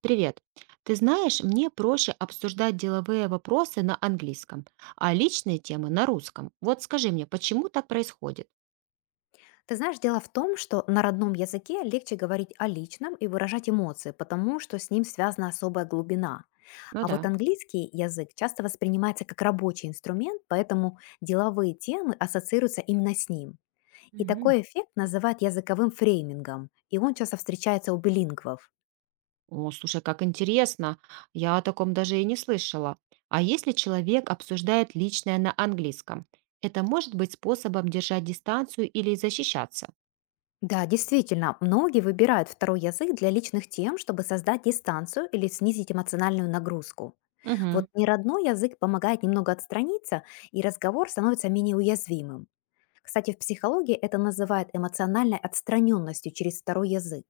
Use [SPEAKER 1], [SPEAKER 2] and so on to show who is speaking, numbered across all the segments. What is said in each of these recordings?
[SPEAKER 1] Привет. Ты знаешь, мне проще обсуждать деловые вопросы на английском, а личные темы на русском. Вот скажи мне, почему так происходит?
[SPEAKER 2] Ты знаешь, дело в том, что на родном языке легче говорить о личном и выражать эмоции, потому что с ним связана особая глубина.
[SPEAKER 1] Ну
[SPEAKER 2] А вот
[SPEAKER 1] да.
[SPEAKER 2] английский язык часто воспринимается как рабочий инструмент, поэтому деловые темы ассоциируются именно с ним. И
[SPEAKER 1] Мгм.
[SPEAKER 2] такой эффект называют языковым фреймингом, и он часто встречается у билингвов.
[SPEAKER 1] О, слушай, как интересно. Я о таком даже и не слышала. А если человек обсуждает личное на английском, это может быть способом держать дистанцию или защищаться?
[SPEAKER 2] Да, действительно, многие выбирают второй язык для личных тем, чтобы создать дистанцию или снизить эмоциональную нагрузку. Вот
[SPEAKER 1] Мгм.
[SPEAKER 2] неродной язык помогает немного отстраниться, и разговор становится менее уязвимым. Кстати, в психологии это называют эмоциональной отстраненностью через второй язык.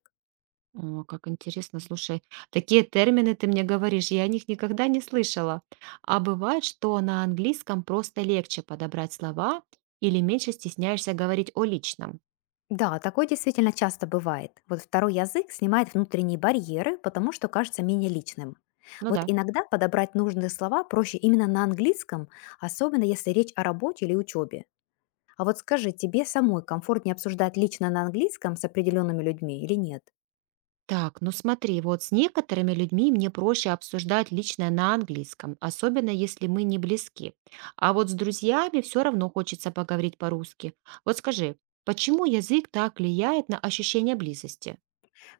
[SPEAKER 1] О, как интересно, слушай, такие термины ты мне говоришь, я о них никогда не слышала. А бывает, что на английском просто легче подобрать слова или меньше стесняешься говорить о личном.
[SPEAKER 2] Да, такое действительно часто бывает. Вот второй язык снимает внутренние барьеры, потому что кажется менее личным.
[SPEAKER 1] Ну
[SPEAKER 2] Вот
[SPEAKER 1] да.
[SPEAKER 2] иногда подобрать нужные слова проще именно на английском, особенно если речь о работе или учебе. А вот скажи, тебе самой комфортнее обсуждать лично на английском с определенными людьми или нет?
[SPEAKER 1] Так, ну смотри, вот с некоторыми людьми мне проще обсуждать личное на английском, особенно если мы не близки. А вот с друзьями все равно хочется поговорить по-русски. Вот скажи, почему язык так влияет на ощущение близости?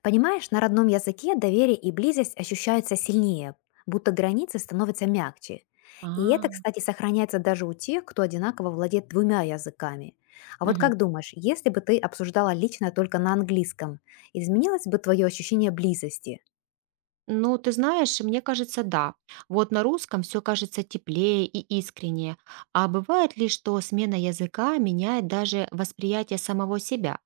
[SPEAKER 2] Понимаешь, на родном языке доверие и близость ощущаются сильнее, будто границы становятся мягче. И это,
[SPEAKER 1] А,
[SPEAKER 2] кстати, сохраняется даже у тех, кто одинаково владеет двумя языками. А вот
[SPEAKER 1] мгм.
[SPEAKER 2] как думаешь, если бы ты обсуждала лично только на английском, изменилось бы твое ощущение близости?
[SPEAKER 1] Ну, ты знаешь, мне кажется, да. Вот на русском все кажется теплее и искреннее. А бывает ли, что смена языка меняет даже восприятие самого себя?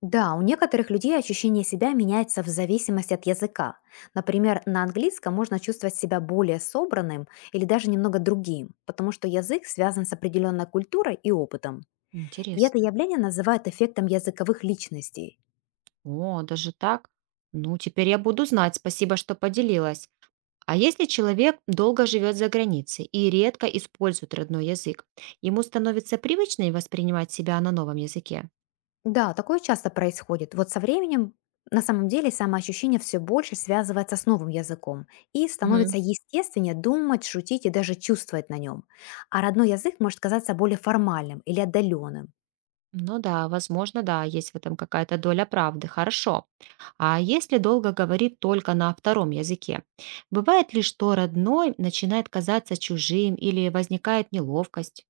[SPEAKER 2] Да, у некоторых людей ощущение себя меняется в зависимости от языка. Например, на английском можно чувствовать себя более собранным или даже немного другим, потому что язык связан с определенной культурой и опытом. И это
[SPEAKER 1] Интересно.
[SPEAKER 2] явление называют эффектом языковых личностей.
[SPEAKER 1] О, даже так? Ну, теперь я буду знать. Спасибо, что поделилась. А если человек долго живет за границей и редко использует родной язык, ему становится привычнее воспринимать себя на новом языке?
[SPEAKER 2] Да, такое часто происходит. Вот со временем на самом деле самоощущение все больше связывается с новым языком и становится естественнее думать, шутить и даже чувствовать на нем. А родной язык может казаться более формальным или отдаленным.
[SPEAKER 1] Ну да, возможно, да, есть в этом какая-то доля правды. Хорошо. А если долго говорит только на втором языке? Бывает ли, что родной начинает казаться чужим или возникает неловкость?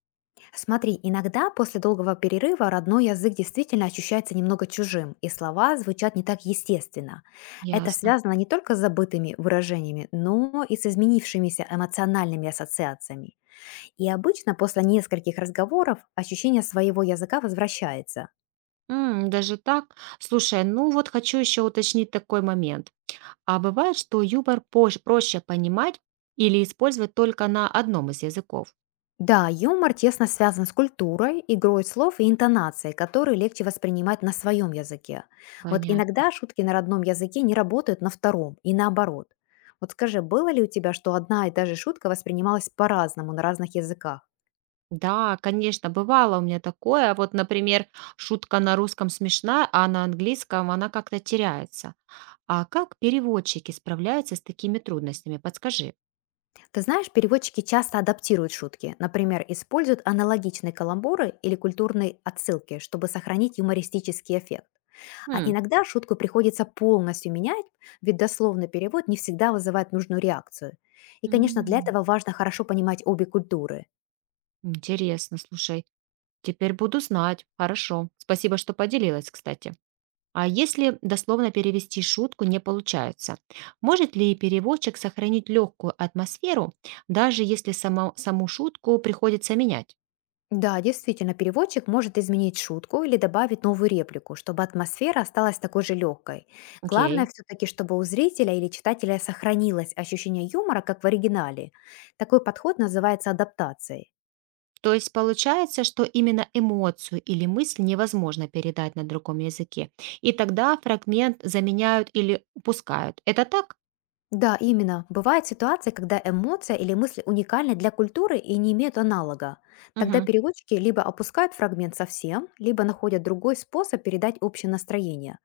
[SPEAKER 2] Смотри, иногда после долгого перерыва родной язык действительно ощущается немного чужим, и слова звучат не так естественно. Это
[SPEAKER 1] Ясно.
[SPEAKER 2] связано не только с забытыми выражениями, но и с изменившимися эмоциональными ассоциациями. И обычно после нескольких разговоров ощущение своего языка возвращается.
[SPEAKER 1] М, даже так? Слушай, ну вот хочу еще уточнить такой момент. А бывает, что юмор проще понимать или использовать только на одном из языков?
[SPEAKER 2] Да, юмор тесно связан с культурой, игрой слов и интонацией, которые легче воспринимать на своем языке. Вот
[SPEAKER 1] Понятно.
[SPEAKER 2] иногда шутки на родном языке не работают на втором и наоборот. Вот скажи, было ли у тебя, что одна и та же шутка воспринималась по-разному на разных языках?
[SPEAKER 1] Да, конечно, бывало у меня такое. Вот, например, шутка на русском смешная, а на английском она как-то теряется. А как переводчики справляются с такими трудностями? Подскажи.
[SPEAKER 2] Ты знаешь, переводчики часто адаптируют шутки, например, используют аналогичные каламбуры или культурные отсылки, чтобы сохранить юмористический эффект. А
[SPEAKER 1] Хм.
[SPEAKER 2] иногда шутку приходится полностью менять, ведь дословный перевод не всегда вызывает нужную реакцию. И, конечно, для
[SPEAKER 1] М,
[SPEAKER 2] этого важно хорошо понимать обе культуры.
[SPEAKER 1] интересно, слушай. Теперь буду знать. Хорошо. Спасибо, что поделилась, кстати. А если дословно перевести шутку не получается, может ли переводчик сохранить легкую атмосферу, даже если саму шутку приходится менять?
[SPEAKER 2] Да, действительно, переводчик может изменить шутку или добавить новую реплику, чтобы атмосфера осталась такой же легкой. Главное
[SPEAKER 1] Окей.
[SPEAKER 2] все-таки, чтобы у зрителя или читателя сохранилось ощущение юмора, как в оригинале. Такой подход называется адаптацией.
[SPEAKER 1] То есть получается, что именно эмоцию или мысль невозможно передать на другом языке. И тогда фрагмент заменяют или упускают. Это так?
[SPEAKER 2] Да, именно. Бывают ситуации, когда эмоция или мысль уникальны для культуры и не имеют аналога. Тогда
[SPEAKER 1] Мгм.
[SPEAKER 2] переводчики либо опускают фрагмент совсем, либо находят другой способ передать общее настроение.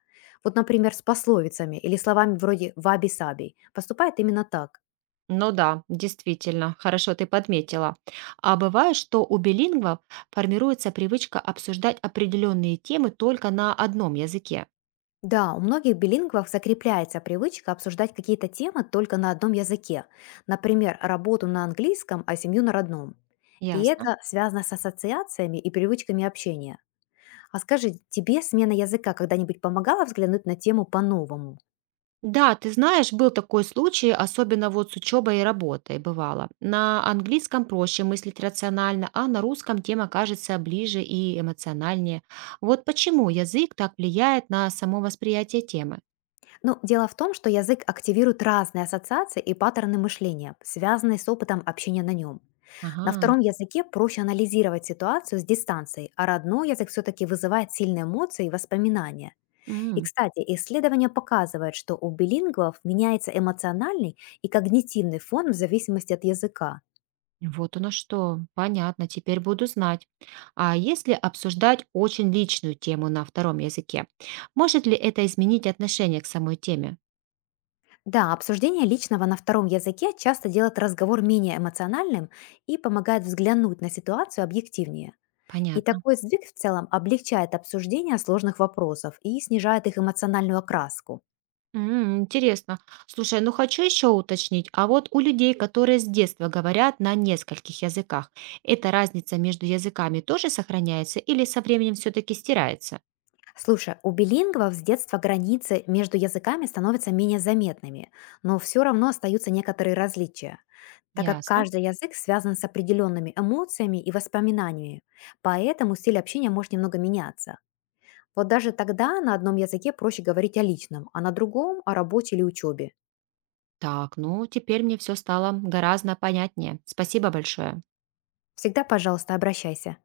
[SPEAKER 2] Вот, например, с пословицами или словами вроде «ваби-саби» поступает именно так.
[SPEAKER 1] Ну да, действительно, хорошо ты подметила. А бывает, что у билингвов формируется привычка обсуждать определенные темы только на одном языке.
[SPEAKER 2] Да, у многих билингвов закрепляется привычка обсуждать какие-то темы только на одном языке. Например, работу на английском, а семью на родном. И
[SPEAKER 1] Ясно.
[SPEAKER 2] это связано с ассоциациями и привычками общения. А скажи, тебе смена языка когда-нибудь помогала взглянуть на тему по-новому?
[SPEAKER 1] Да, ты знаешь, был такой случай, особенно вот с учебой и работой, бывало. На английском проще мыслить рационально, а на русском тема кажется ближе и эмоциональнее. Вот почему язык так влияет на само восприятие темы.
[SPEAKER 2] Ну, дело в том, что язык активирует разные ассоциации и паттерны мышления, связанные с опытом общения на нем. На
[SPEAKER 1] Ага,
[SPEAKER 2] втором языке проще анализировать ситуацию с дистанцией, а родной язык все-таки вызывает сильные эмоции и воспоминания. И,
[SPEAKER 1] м,
[SPEAKER 2] кстати, исследования показывают, что у билингвов меняется эмоциональный и когнитивный фон в зависимости от языка.
[SPEAKER 1] вот оно что, понятно, теперь буду знать. А если обсуждать очень личную тему на втором языке, может ли это изменить отношение к самой теме?
[SPEAKER 2] Да, обсуждение личного на втором языке часто делает разговор менее эмоциональным и помогает взглянуть на ситуацию объективнее. И
[SPEAKER 1] Понятно.
[SPEAKER 2] такой сдвиг в целом облегчает обсуждение сложных вопросов и снижает их эмоциональную окраску.
[SPEAKER 1] М, интересно. Слушай, ну хочу еще уточнить. А вот у людей, которые с детства говорят на нескольких языках, эта разница между языками тоже сохраняется или со временем все-таки стирается?
[SPEAKER 2] Слушай, у билингвов с детства границы между языками становятся менее заметными, но все равно остаются некоторые различия, так как
[SPEAKER 1] Ясно.
[SPEAKER 2] каждый язык связан с определенными эмоциями и воспоминаниями, поэтому стиль общения может немного меняться. Вот даже тогда на одном языке проще говорить о личном, а на другом– о работе или учебе.
[SPEAKER 1] Так, ну теперь мне все стало гораздо понятнее. Спасибо большое.
[SPEAKER 2] Всегда, пожалуйста, обращайся.